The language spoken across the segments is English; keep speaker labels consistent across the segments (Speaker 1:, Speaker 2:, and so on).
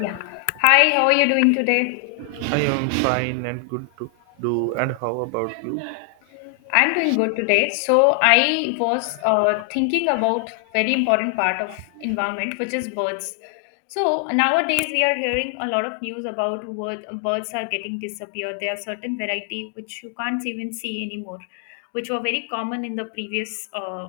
Speaker 1: Yeah. Hi, how are you doing today?
Speaker 2: I am fine and good to do. And how about you?
Speaker 1: I'm doing good today. So I was thinking about very important part of environment, which is birds. So nowadays we are hearing a lot of news about word, birds are getting disappeared. There are certain variety which you can't even see anymore, which were very common in the previous uh,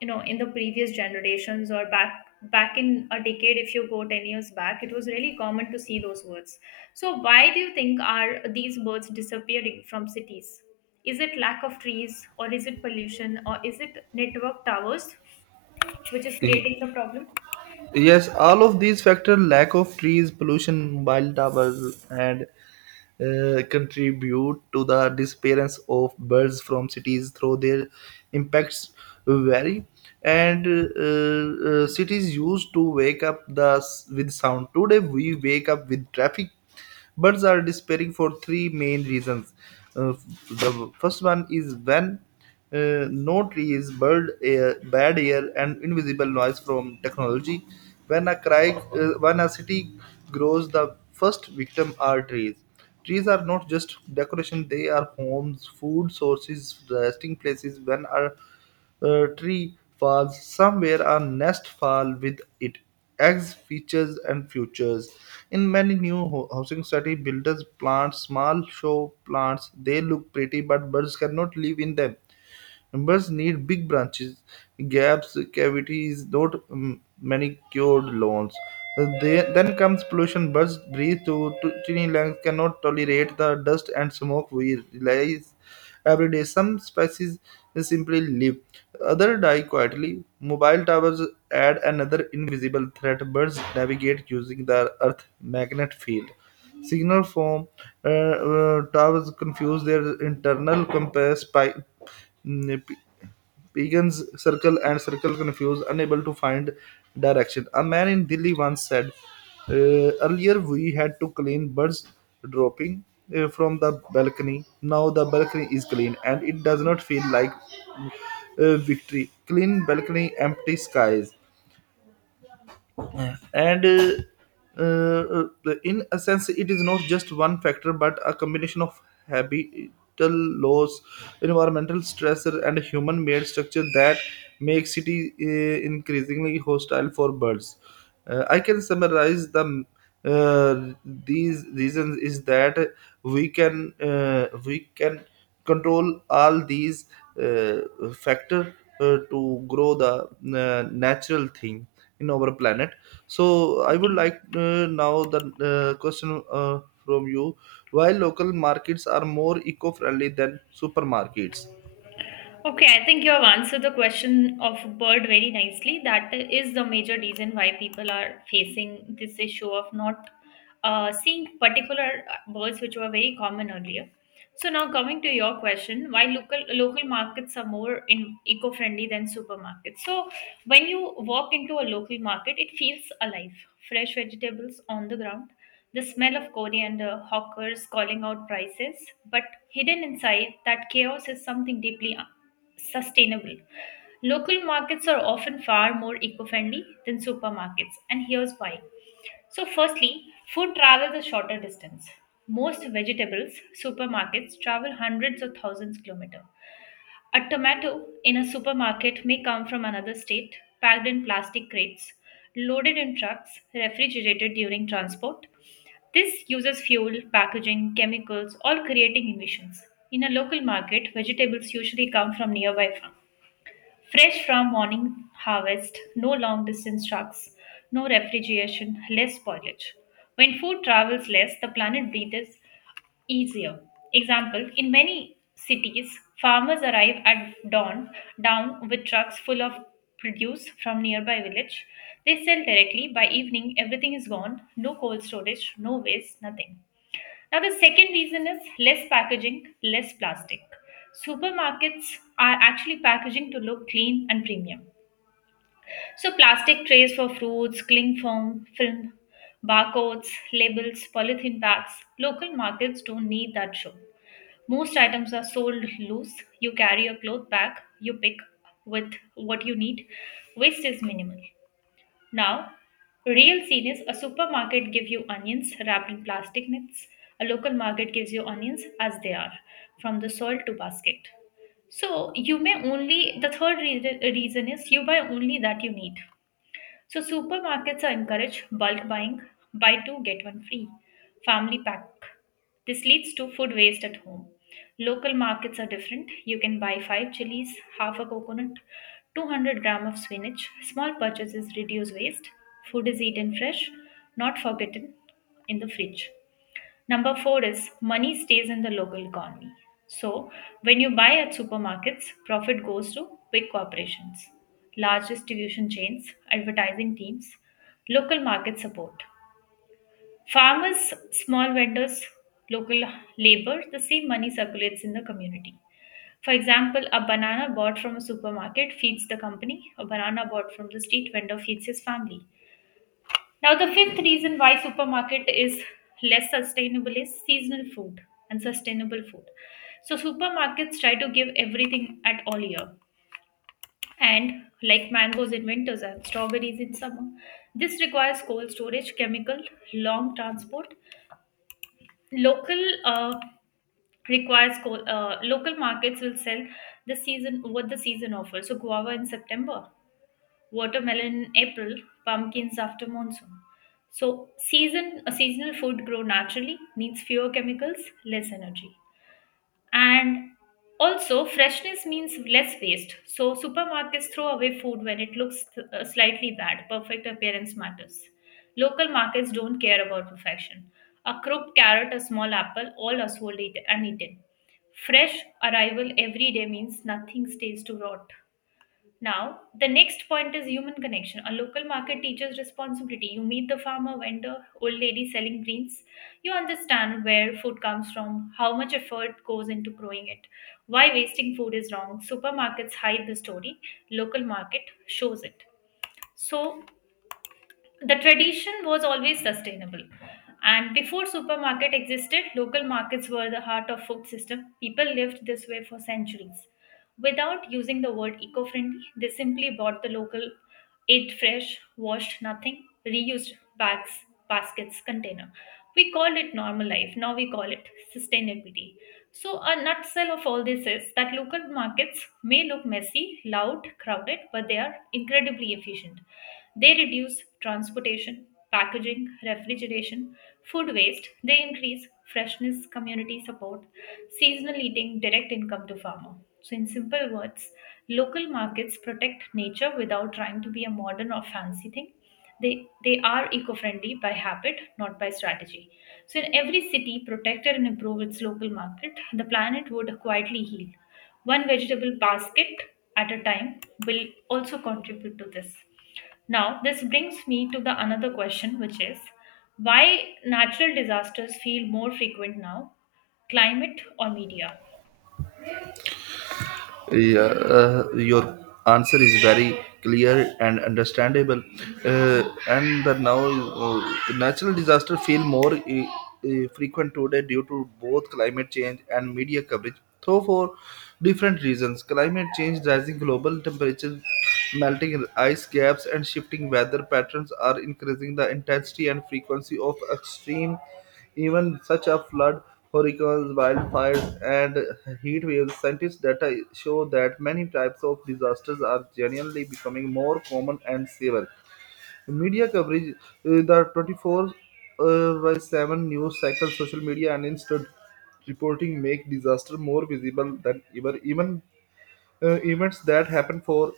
Speaker 1: you know in the previous generations or back in a decade. If you go 10 years back, it was really common to see those words. So why do you think are these birds disappearing from cities? Is it lack of trees, or is it pollution, or is it network towers which is
Speaker 2: Y-
Speaker 1: creating the problem?
Speaker 2: Yes, all of these factors lack of trees, pollution, mobile towers, and contribute to the disappearance of birds from cities through their impacts vary and cities used to wake up the with sound, today we wake up with traffic. Birds are disappearing for three main reasons. Uh, the first one is when no trees, bird air, bad air, and invisible noise from technology. When a cry uh, when a city grows, the first victim are trees. Trees are not just decoration, they are homes, food sources, resting places. When a tree falls, somewhere a nest fall with it. Eggs, features, and futures. In many new housing study, builders plant small show plants. They look pretty, but birds cannot live in them. Members need big branches, gaps, cavities, not manicured lawns. Then comes pollution. Birds breathe to tiny lungs, cannot tolerate the dust and smoke we release every day. Some species simply live, other die quietly. Mobile towers add another invisible threat. Birds navigate using the Earth magnet field. Signal from towers confuse their internal compass Mm, p- Pagans circle and circle confused, unable to find direction. A man in Delhi once said, Earlier we had to clean birds dropping from the balcony. Now the balcony is clean and it does not feel like victory. Clean balcony, empty skies and in a sense it is not just one factor but a combination of habital laws, environmental stressor, and human made structure that make city increasingly hostile for birds. I can summarize the uh, these reasons is that we can we can control all these uh, factor to grow the natural thing in our planet. So I would
Speaker 1: Okay.
Speaker 2: like now the question from you: why local markets are more eco-friendly than supermarkets.
Speaker 1: Okay, I think you have answered the question of bird very nicely. That is the major reason why people are facing this issue of not seeing particular birds which were very common earlier. So now coming to your question, why local markets are more in eco-friendly than supermarkets. So when you walk into a local market, it feels alive. Fresh vegetables on the ground, the smell of coriander, hawkers calling out prices, but hidden inside that chaos is something deeply sustainable. Local markets are often far more eco friendly than supermarkets, and here's why. So, firstly, food travels a shorter distance. Most vegetables supermarkets travel hundreds or thousands kilometers. A tomato in a supermarket may come from another state, packed in plastic crates, loaded in trucks, refrigerated during transport. This uses fuel, packaging, chemicals, all creating emissions. In a local market, vegetables usually come from nearby farms. Fresh from morning harvest, no long distance trucks, no refrigeration, less spoilage. When food travels less, the planet breathes easier. Example. In many cities, farmers arrive at dawn down with trucks full of produce from nearby village. They sell directly. By evening, everything is gone. No cold storage, no waste, nothing. Now, the second reason is less packaging, less plastic. Supermarkets are actually packaging to look clean and premium. So, plastic trays for fruits, cling film, film, barcodes, labels, polythene bags. Local markets don't need that show. Most items are sold loose. You carry a cloth bag, you pick with what you need. Waste is minimal. Now, real scene is a supermarket gives you onions wrapped in plastic nets. A local market gives you onions as they are, from the soil to basket. So you may only the third reason, reason is you buy only that you need. So supermarkets are encouraged bulk buying, buy two get one free, family pack. This leads to food waste at home. Local markets are different. You can buy 5 chilies, half a coconut, 200 gram of spinach. Small purchases reduce waste. Food is eaten fresh, not forgotten in the fridge. Number four is money stays in the local economy. So, when you buy at supermarkets, profit goes to big corporations, large distribution chains, advertising teams, local market support. Farmers, small vendors, local labor, the same money circulates in the community. For example, a banana bought from a supermarket feeds the company, a banana bought from the street vendor feeds his family. Now, the fifth reason why supermarket is less sustainable is seasonal food and sustainable food. So supermarkets try to give everything at all year, and like mangoes in winters and strawberries in summer. This requires cold storage, chemical, long transport. Local uh, local markets will sell the season what the season offers. So guava in September, watermelon in April, pumpkins after monsoon. So season a seasonal food grow naturally, needs fewer chemicals, less energy. And also freshness means less waste. So supermarkets throw away food when it looks slightly bad. Perfect appearance matters. Local markets don't care about perfection. A crooked carrot, a small apple, all are sold and eaten. Fresh arrival every day means nothing stays to rot. Now, the next point is human connection. A local market teaches responsibility. You meet the farmer, vendor, old lady selling greens. You understand where food comes from, how much effort goes into growing it, why wasting food is wrong. Supermarkets hide the story, local market shows it. So, the tradition was always sustainable, and before supermarket existed, local markets were the heart of food system. People lived this way for centuries without using the word eco-friendly. They simply bought the local, ate fresh, washed nothing, reused bags, baskets, container. We called it normal life. Now we call it sustainability. So, a nutshell of all this is that local markets may look messy, loud, crowded, but they are incredibly efficient. They reduce transportation, packaging, refrigeration, food waste, they increase freshness, community support, seasonal eating, direct income to farmer. So, in simple words, local markets protect nature without trying to be a modern or fancy thing. They are eco friendly by habit, not by strategy. So, in every city, protected and improve its local market, the planet would quietly heal. One vegetable basket at a time will also contribute to this. Now, this brings me to the another question, which is why natural disasters feel more frequent now, climate or media?
Speaker 2: Yeah, your answer is very clear and understandable. Uh, and the now natural disaster feel more frequent today due to both climate change and media coverage. Though for different reasons, climate change, rising global temperatures, melting ice caps, and shifting weather patterns are increasing the intensity and frequency of extreme even such a flood, hurricanes, wildfires, and heat waves. Scientists' data show that many types of disasters are genuinely becoming more common and severe. Media coverage, the 24 by 7 news cycle, social media, and instant reporting make disaster more visible than ever. Even events that happen for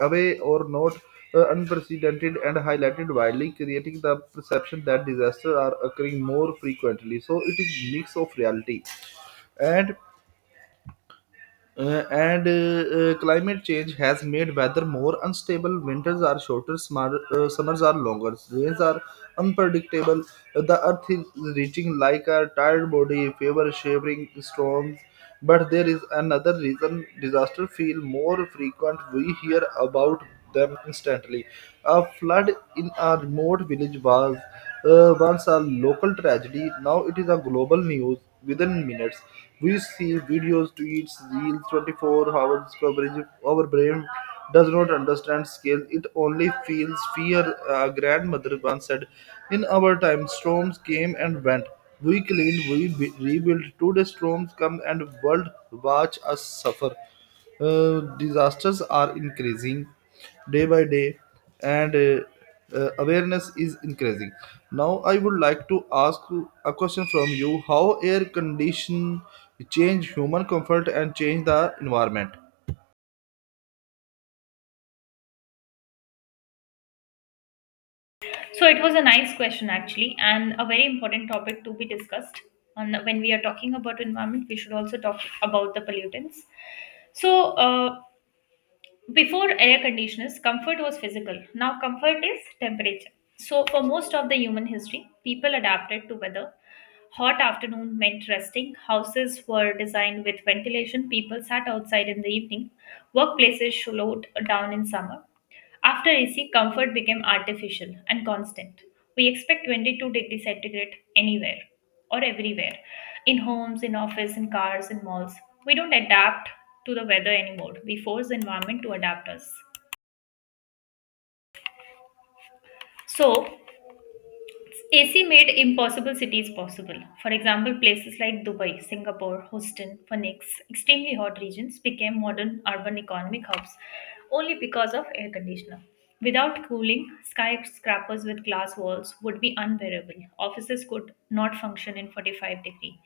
Speaker 2: away or not unprecedented and highlighted widely, creating the perception that disasters are occurring more frequently. So it is mix of reality and climate change has made weather more unstable. Winters are shorter, smar summers are longer, rains are unpredictable. The earth is reaching like a tired body, favor shivering storms. But there is another reason disaster feel more frequent. We hear about them instantly. A flood in a remote village was once a local tragedy. Now it is a global news within minutes. We see videos, tweets, reels, 24 hours coverage. Our brain does not understand scale. It only feels fear. A grandmother once said, "In our time, storms came and went. We cleaned, we rebuilt. Today, storms come and world watch us suffer." Uh, Disasters are increasing day by day, and awareness is increasing. Now, I would like to ask a question from you: how air condition change human comfort and change the environment?
Speaker 1: So, it was a nice question actually, and a very important topic to be discussed. And when we are talking about environment, we should also talk about the pollutants. So, before air conditioners, comfort was physical. Now, comfort is temperature. So, for most of the human history, people adapted to weather. Hot afternoon meant resting. Houses were designed with ventilation. People sat outside in the evening. Workplaces slowed down in summer. After AC, comfort became artificial and constant. We expect 22 degrees centigrade anywhere or everywhere, in homes, in office, in cars, in malls. We don't adapt to the weather anymore. We force the environment to adapt us. So, AC made impossible cities possible. For example, places like Dubai, Singapore, Houston, Phoenix, extremely hot regions became modern urban economic hubs only because of air conditioner. Without cooling, skyscrapers with glass walls would be unbearable. Offices could not function in 45 degree.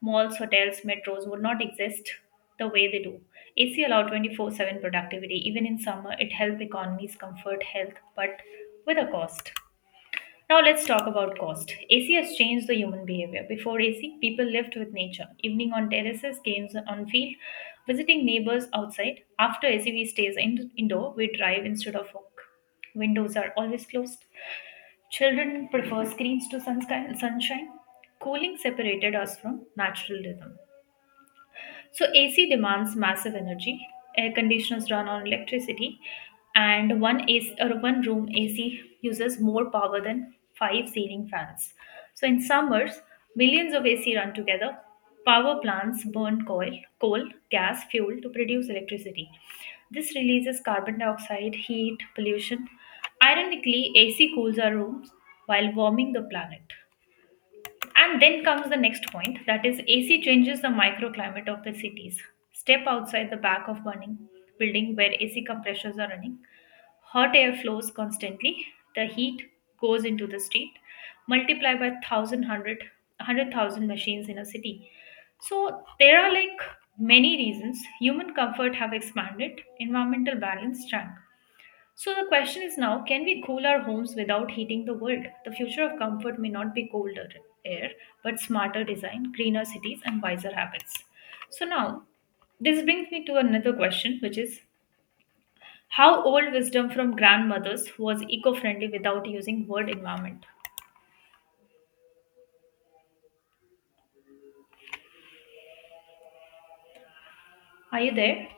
Speaker 1: Malls, hotels, metros would not exist the way they do. AC allowed 24/7 productivity. Even in summer, it helped economies comfort health, but with a cost. Now let's talk about cost. AC has changed the human behavior. Before AC, people lived with nature, evening on terraces, games on field, visiting neighbors outside. After AC, we stays in, indoor. We drive instead of walk. Windows are always closed. Children prefer screens to sunshine. Cooling separated us from natural rhythm. So, AC demands massive energy. Air conditioners run on electricity, and one AC or one room AC uses more power than five ceiling fans. So, in summers, millions of AC run together. Power plants burn coal, gas, fuel to produce electricity. This releases carbon dioxide, heat, pollution. Ironically, AC cools our rooms while warming the planet. And then comes the next point that is, AC changes the microclimate of the cities. Step outside the back of burning building where AC compressors are running. Hot air flows constantly. The heat goes into the street, multiplied by thousand hundred hundred thousand machines in a city. So there are like many reasons human comfort have expanded, environmental balance shrank. So the question is now, can we cool our homes without heating the world? The future of comfort may not be colder air, but smarter design, greener cities, and wiser habits. So now, this brings me to another question, which is how old wisdom from grandmothers was eco friendly without using word environment? Are you there?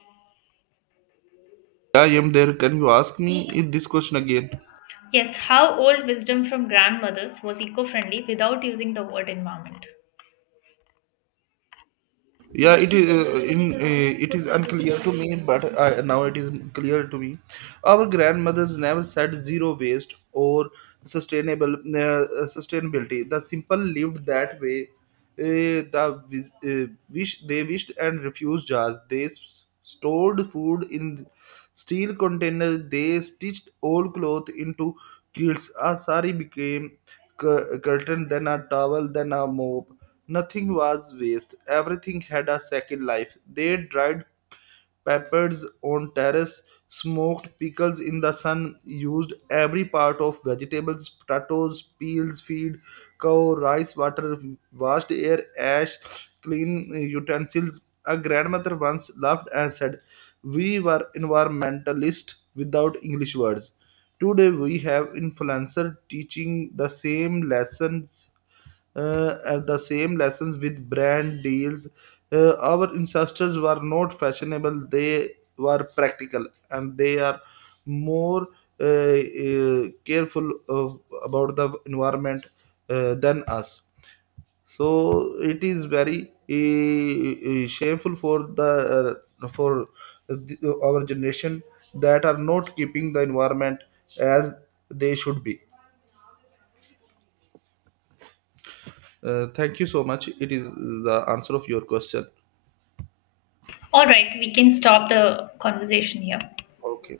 Speaker 2: Yeah, I am there. Can you ask me this question again?
Speaker 1: Yes, how old wisdom from grandmothers was eco friendly without using the word environment?
Speaker 2: Yeah, it is in it is unclear to me, but now it is clear to me. Our grandmothers never said zero waste or sustainable sustainability. The simple lived that way. They wished and refused jars. They stored food in steel containers. They stitched old cloth into quilts. A sari became curtain, then a towel, then a mop. Nothing was waste. Everything had a second life. They dried peppers on terrace, smoked pickles in the sun, used every part of vegetables, potatoes, peels, feed, cow, rice, water, washed air, ash, clean utensils. A grandmother once laughed and said, "We were environmentalists without English words. Today we have influencers teaching the same lessons at the same lessons with brand deals. Our ancestors were not fashionable, they were practical, and they are more careful of, about the environment than us. So it is very shameful for the, our generation that are not keeping the environment as they should be. Thank you so much. It is the answer of your question.
Speaker 1: All right, we can stop the conversation here.
Speaker 2: Okay.